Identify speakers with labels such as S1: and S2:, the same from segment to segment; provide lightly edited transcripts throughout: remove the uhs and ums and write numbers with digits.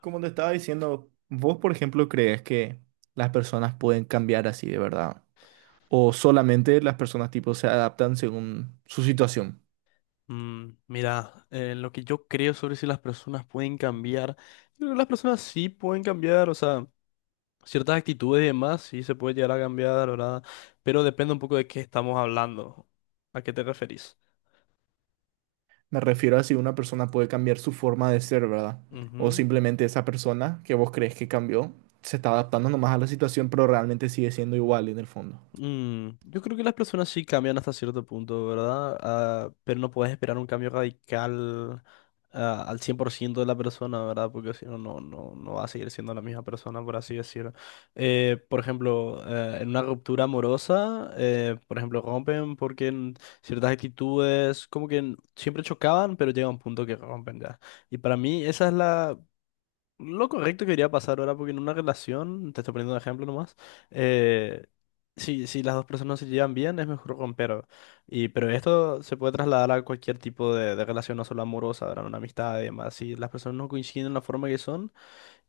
S1: Como te estaba diciendo, ¿vos, por ejemplo, crees que las personas pueden cambiar así de verdad? ¿O solamente las personas tipo se adaptan según su situación?
S2: Mira, lo que yo creo sobre si las personas pueden cambiar, yo creo que las personas sí pueden cambiar, o sea, ciertas actitudes y demás sí se puede llegar a cambiar, ¿verdad? Pero depende un poco de qué estamos hablando, a qué te referís.
S1: Me refiero a si una persona puede cambiar su forma de ser, ¿verdad? O
S2: Ujú.
S1: simplemente esa persona que vos crees que cambió se está adaptando nomás a la situación, pero realmente sigue siendo igual en el fondo.
S2: Yo creo que las personas sí cambian hasta cierto punto, ¿verdad? Ah, pero no puedes esperar un cambio radical al 100% de la persona, ¿verdad? Porque si no, no va a seguir siendo la misma persona, por así decirlo. Por ejemplo, en una ruptura amorosa, por ejemplo, rompen porque en ciertas actitudes como que siempre chocaban, pero llega un punto que rompen ya. Y para mí esa es la lo correcto que iría a pasar ahora, porque en una relación, te estoy poniendo un ejemplo nomás, eh, si las dos personas se llevan bien, es mejor romper. Pero esto se puede trasladar a cualquier tipo de relación, no solo amorosa, ¿verdad? Una amistad y demás. Si las personas no coinciden en la forma que son,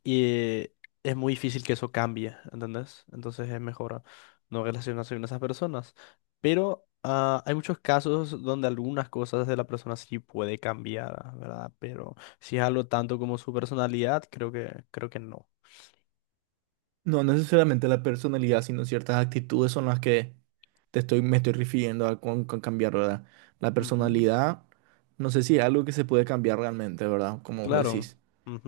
S2: y es muy difícil que eso cambie, ¿entendés? Entonces es mejor no relacionarse con esas personas. Pero hay muchos casos donde algunas cosas de la persona sí puede cambiar, ¿verdad? Pero si es algo tanto como su personalidad, creo que no.
S1: No, no necesariamente la personalidad, sino ciertas actitudes son las que me estoy refiriendo a con cambiar, ¿verdad? La
S2: Ujú.
S1: personalidad, no sé si es algo que se puede cambiar realmente, ¿verdad? Como vos
S2: Claro.
S1: decís.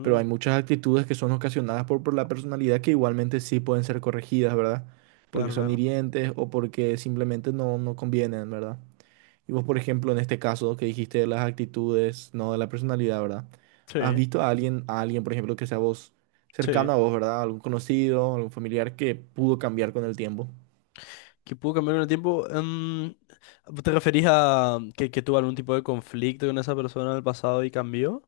S1: Pero hay muchas actitudes que son ocasionadas por la personalidad que igualmente sí pueden ser corregidas, ¿verdad? Porque
S2: Claro,
S1: son
S2: claro.
S1: hirientes o porque simplemente no, no convienen, ¿verdad? Y vos, por ejemplo, en este caso que dijiste de las actitudes, no de la personalidad, ¿verdad?
S2: Sí,
S1: ¿Has visto a alguien, por ejemplo, que sea vos
S2: sí.
S1: cercano a vos, ¿verdad? Algún conocido, algún familiar que pudo cambiar con el tiempo.
S2: Que pudo cambiar en el tiempo. ¿Te referís a que tuvo algún tipo de conflicto con esa persona en el pasado y cambió?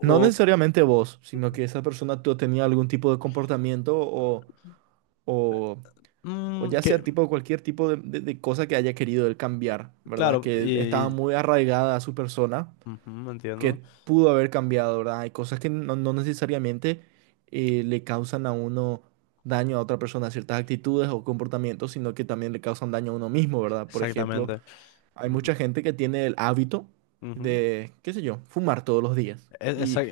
S1: No necesariamente vos, sino que esa persona tú tenía algún tipo de comportamiento o, o
S2: Mm,
S1: ya
S2: que,
S1: sea tipo cualquier tipo de, de cosa que haya querido él cambiar, ¿verdad?
S2: claro.
S1: Que estaba muy arraigada a su persona
S2: Ujú,
S1: que
S2: entiendo.
S1: pudo haber cambiado, ¿verdad? Hay cosas que no, no necesariamente le causan a uno daño a otra persona, ciertas actitudes o comportamientos, sino que también le causan daño a uno mismo, ¿verdad? Por ejemplo,
S2: Exactamente.
S1: hay mucha
S2: Ujú,
S1: gente que tiene el hábito
S2: ujú.
S1: de, qué sé yo, fumar todos los días.
S2: E-
S1: Y
S2: esa-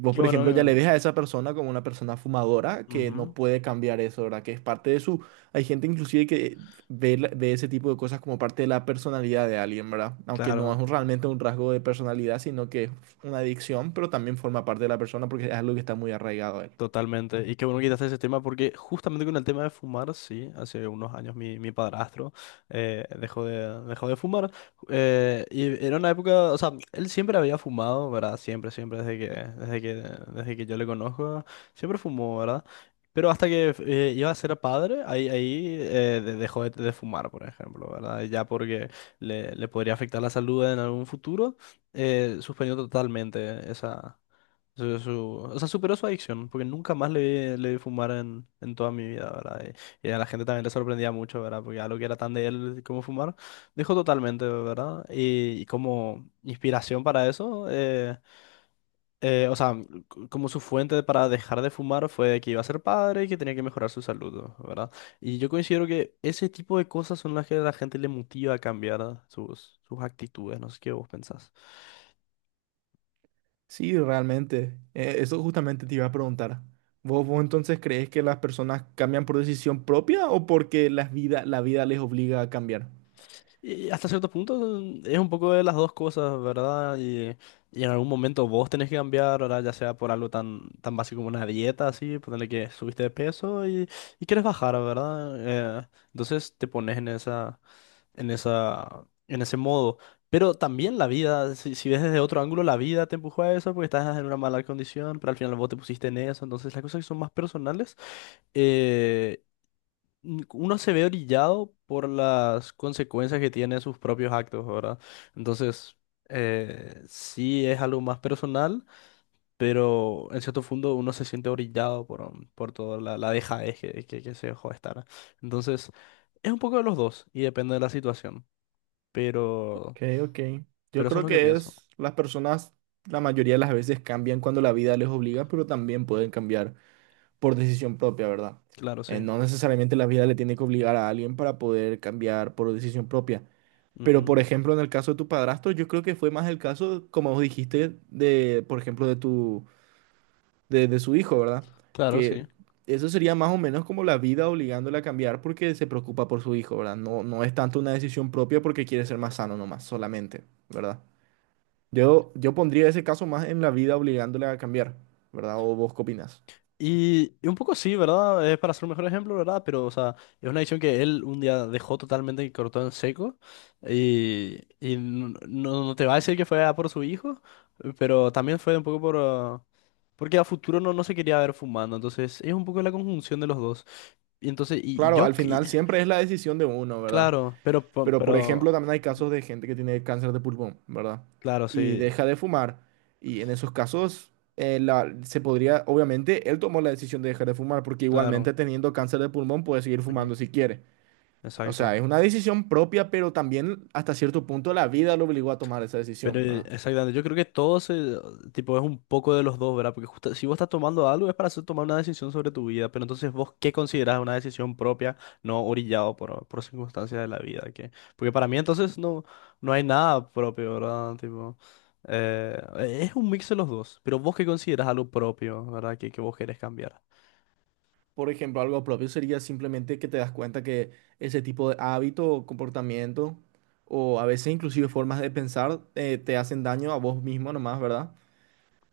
S1: vos,
S2: Qué
S1: por
S2: bueno
S1: ejemplo, ya le
S2: que.
S1: ves a esa persona como una persona fumadora que
S2: Ujú,
S1: no puede cambiar eso, ¿verdad? Que es parte de su... Hay gente inclusive que ve ese tipo de cosas como parte de la personalidad de alguien, ¿verdad? Aunque no es
S2: claro.
S1: un- realmente un rasgo de personalidad, sino que es una adicción, pero también forma parte de la persona porque es algo que está muy arraigado a él.
S2: Totalmente. Y qué bueno que quitaste ese tema porque justamente con el tema de fumar, sí, hace unos años mi padrastro dejó de fumar. Y era una época, o sea, él siempre había fumado, ¿verdad? Siempre, siempre, desde que yo le conozco, siempre fumó, ¿verdad? Pero hasta que iba a ser padre, ahí dejó de fumar, por ejemplo, ¿verdad? Ya porque le podría afectar la salud en algún futuro, suspendió totalmente esa. O sea, superó su adicción, porque nunca más le vi fumar en toda mi vida, ¿verdad? Y a la gente también le sorprendía mucho, ¿verdad? Porque algo que era tan de él como fumar, dejó totalmente, ¿verdad? Y como inspiración para eso, o sea, como su fuente para dejar de fumar fue que iba a ser padre y que tenía que mejorar su salud, ¿verdad? Y yo considero que ese tipo de cosas son las que a la gente le motiva a cambiar sus actitudes, no sé qué vos pensás.
S1: Sí, realmente. Eso justamente te iba a preguntar. ¿Vos entonces crees que las personas cambian por decisión propia o porque la vida les obliga a cambiar?
S2: Y hasta cierto punto es un poco de las dos cosas, ¿verdad? Y en algún momento vos tenés que cambiar, ¿verdad? Ya sea por algo tan, tan básico como una dieta, así, ponerle que subiste de peso y quieres bajar, ¿verdad? Entonces te pones en en ese modo. Pero también la vida, si ves desde otro ángulo, la vida te empujó a eso porque estás en una mala condición, pero al final vos te pusiste en eso. Entonces las cosas que son más personales. eh, Uno se ve orillado por las consecuencias que tiene sus propios actos, ¿verdad? Entonces, sí es algo más personal, pero en cierto fondo uno se siente orillado por toda la dejadez que se dejó de estar. Entonces, es un poco de los dos y depende de la situación, pero,
S1: Ok, ok. Yo
S2: pero eso es
S1: creo
S2: lo que
S1: que
S2: pienso.
S1: es, las personas la mayoría de las veces cambian cuando la vida les obliga, pero también pueden cambiar por decisión propia, ¿verdad?
S2: Claro, sí.
S1: No necesariamente la vida le tiene que obligar a alguien para poder cambiar por decisión propia. Pero, por
S2: Ujú.
S1: ejemplo, en el caso de tu padrastro, yo creo que fue más el caso, como vos dijiste, de, por ejemplo, de su hijo, ¿verdad?
S2: Claro, sí.
S1: Que eso sería más o menos como la vida obligándole a cambiar porque se preocupa por su hijo, ¿verdad? No, no es tanto una decisión propia porque quiere ser más sano nomás, solamente, ¿verdad? Yo pondría ese caso más en la vida obligándole a cambiar, ¿verdad? ¿O vos qué opinás?
S2: Y un poco sí, ¿verdad? Es para ser un mejor ejemplo, ¿verdad? Pero, o sea, es una decisión que él un día dejó totalmente y cortó en seco. Y no te va a decir que fue a por su hijo, pero también fue un poco por, porque a futuro no se quería ver fumando. Entonces, es un poco la conjunción de los dos. Y entonces, y
S1: Claro,
S2: yo,
S1: al
S2: que-.
S1: final siempre es la decisión de uno, ¿verdad?
S2: Claro. Pero,
S1: Pero por
S2: pero.
S1: ejemplo, también hay
S2: Ujú.
S1: casos de gente que tiene cáncer de pulmón, ¿verdad?
S2: Claro,
S1: Y
S2: sí.
S1: deja de fumar. Y en esos casos, se podría, obviamente, él tomó la decisión de dejar de fumar, porque igualmente
S2: Claro.
S1: teniendo cáncer de pulmón puede seguir
S2: Ujú.
S1: fumando si quiere. O sea,
S2: Exacto.
S1: es una decisión propia, pero también hasta cierto punto la vida lo obligó a tomar esa
S2: Pero
S1: decisión, ¿verdad?
S2: exactamente, yo creo que todo tipo, es un poco de los dos, ¿verdad? Porque si vos estás tomando algo es para tomar una decisión sobre tu vida, pero entonces vos qué considerás una decisión propia, no orillado por circunstancias de la vida, ¿qué? Porque para mí entonces no hay nada propio, ¿verdad? Tipo, eh, es un mix de los dos, pero vos qué considerás algo propio, ¿verdad? Que vos querés cambiar.
S1: Por ejemplo, algo propio sería simplemente que te das cuenta que ese tipo de hábito comportamiento, o a veces inclusive formas de pensar, te hacen daño a vos mismo nomás, ¿verdad?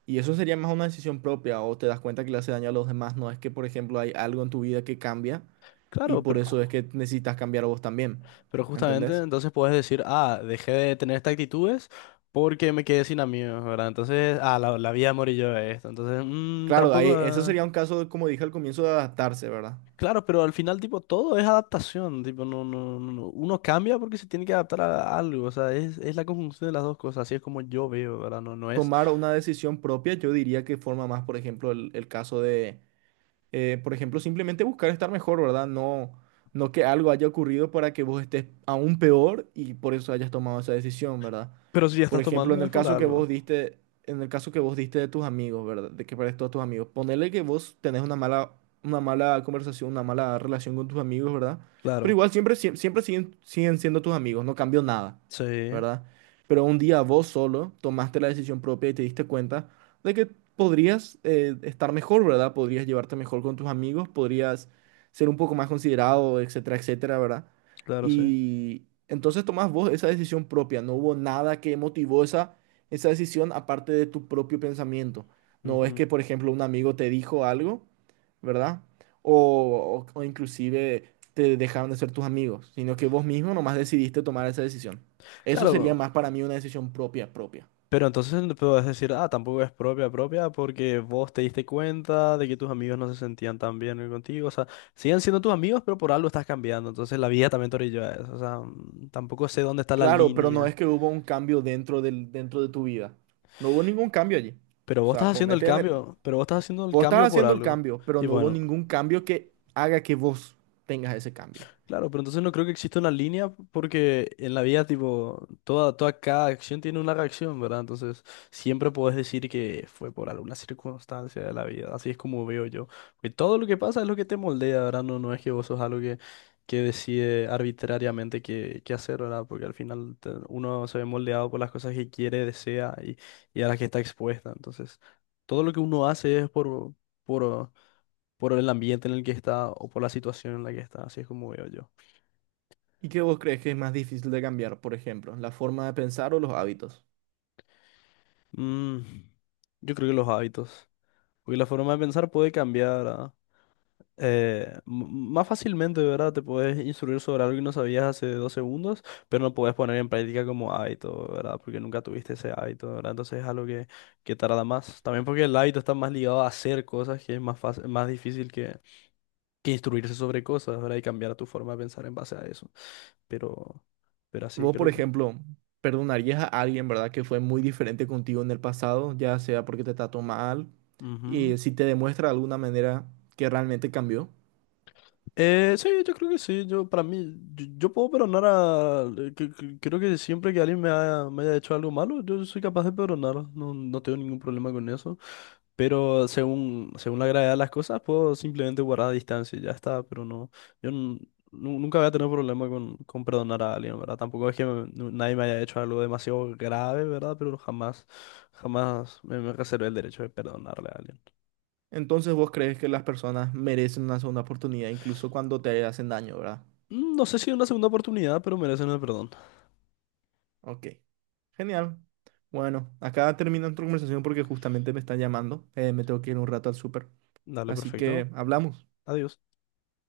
S1: Y eso sería más una decisión propia, o te das cuenta que le hace daño a los demás, no es que, por ejemplo, hay algo en tu vida que cambia y
S2: Claro,
S1: por
S2: pero.
S1: eso es que necesitas cambiar vos también,
S2: Pero justamente
S1: ¿entendés?
S2: entonces puedes decir, ah, dejé de tener estas actitudes porque me quedé sin amigos, ¿verdad? Entonces, la vida morí yo de esto. Entonces,
S1: Claro,
S2: tampoco.
S1: eso
S2: Ah.
S1: sería un caso, como dije al comienzo, de adaptarse, ¿verdad?
S2: Claro, pero al final, tipo, todo es adaptación. Tipo, no, no, no, no. Uno cambia porque se tiene que adaptar a algo. O sea, es la conjunción de las dos cosas. Así es como yo veo, ¿verdad? No, no es.
S1: Tomar una decisión propia, yo diría que forma más, por ejemplo, el caso de por ejemplo, simplemente buscar estar mejor, ¿verdad? No, no que algo haya ocurrido para que vos estés aún peor y por eso hayas tomado esa decisión, ¿verdad?
S2: Pero si ya
S1: Por
S2: estás
S1: ejemplo,
S2: tomando es por algo.
S1: en el caso que vos diste de tus amigos, ¿verdad? De que pares todos tus amigos. Ponele que vos tenés una mala conversación, una mala relación con tus amigos, ¿verdad? Pero
S2: Claro.
S1: igual siempre siguen siendo tus amigos, no cambió nada,
S2: Sí,
S1: ¿verdad? Pero un día vos solo tomaste la decisión propia y te diste cuenta de que podrías estar mejor, ¿verdad? Podrías llevarte mejor con tus amigos, podrías ser un poco más considerado, etcétera, etcétera, ¿verdad?
S2: claro, sí.
S1: Y entonces tomás vos esa decisión propia. No hubo nada que motivó esa decisión aparte de tu propio pensamiento. No es
S2: Ujú.
S1: que, por ejemplo, un amigo te dijo algo, ¿verdad? O, o inclusive te dejaron de ser tus amigos, sino que vos mismo nomás decidiste tomar esa decisión. Eso sería
S2: Claro.
S1: más para mí una decisión propia, propia.
S2: Pero entonces no puedes decir, ah, tampoco es propia propia porque vos te diste cuenta de que tus amigos no se sentían tan bien contigo. O sea, siguen siendo tus amigos, pero por algo estás cambiando. Entonces la vida también te orilló a eso. O sea, tampoco sé dónde está la
S1: Claro, pero no
S2: línea.
S1: es que hubo un cambio dentro de tu vida. No hubo ningún cambio allí.
S2: Pero
S1: O
S2: vos estás
S1: sea,
S2: haciendo el cambio, pero vos estás haciendo el
S1: vos estás
S2: cambio por
S1: haciendo el
S2: algo.
S1: cambio, pero
S2: Y
S1: no hubo
S2: bueno.
S1: ningún cambio que haga que vos tengas ese cambio.
S2: Claro, pero entonces no creo que exista una línea porque en la vida, tipo, toda cada acción tiene una reacción, ¿verdad? Entonces, siempre puedes decir que fue por alguna circunstancia de la vida. Así es como veo yo. Que todo lo que pasa es lo que te moldea, ¿verdad? No, no es que vos sos algo que decide arbitrariamente qué hacer, ¿verdad? Porque al final uno se ve moldeado por las cosas que quiere, desea y a las que está expuesta. Entonces, todo lo que uno hace es por, por el ambiente en el que está o por la situación en la que está. Así es como veo yo.
S1: ¿Y qué vos crees que es más difícil de cambiar, por ejemplo, la forma de pensar o los hábitos?
S2: Mm, yo creo que los hábitos. Porque la forma de pensar puede cambiar más fácilmente, ¿verdad? Te puedes instruir sobre algo que no sabías hace 2 segundos, pero no puedes poner en práctica como hábito, ¿verdad? Porque nunca tuviste ese hábito, ¿verdad? Entonces es algo que tarda más. También porque el hábito está más ligado a hacer cosas, que es más fácil, más difícil que instruirse sobre cosas, ¿verdad? Y cambiar tu forma de pensar en base a eso. Pero, pero así
S1: Vos, por
S2: creo que.
S1: ejemplo, perdonarías a alguien, ¿verdad?, que fue muy diferente contigo en el pasado, ya sea porque te trató mal
S2: Ujú.
S1: y si te demuestra de alguna manera que realmente cambió.
S2: Sí, yo creo que sí. Yo, para mí, yo puedo perdonar a. Creo que siempre que alguien me haya hecho algo malo, yo soy capaz de perdonar. No, no tengo ningún problema con eso. Pero según la gravedad de las cosas, puedo simplemente guardar distancia y ya está. Pero no, yo nunca voy a tener problema con perdonar a alguien, ¿verdad? Tampoco es que nadie me haya hecho algo demasiado grave, ¿verdad? Pero jamás, jamás me reservé el derecho de perdonarle a alguien.
S1: Entonces vos crees que las personas merecen una segunda oportunidad incluso cuando te hacen daño, ¿verdad?
S2: No sé si una segunda oportunidad, pero merecen el perdón.
S1: Ok, genial. Bueno, acá termina nuestra conversación porque justamente me están llamando. Me tengo que ir un rato al súper.
S2: Dale,
S1: Así
S2: perfecto.
S1: que hablamos.
S2: Adiós.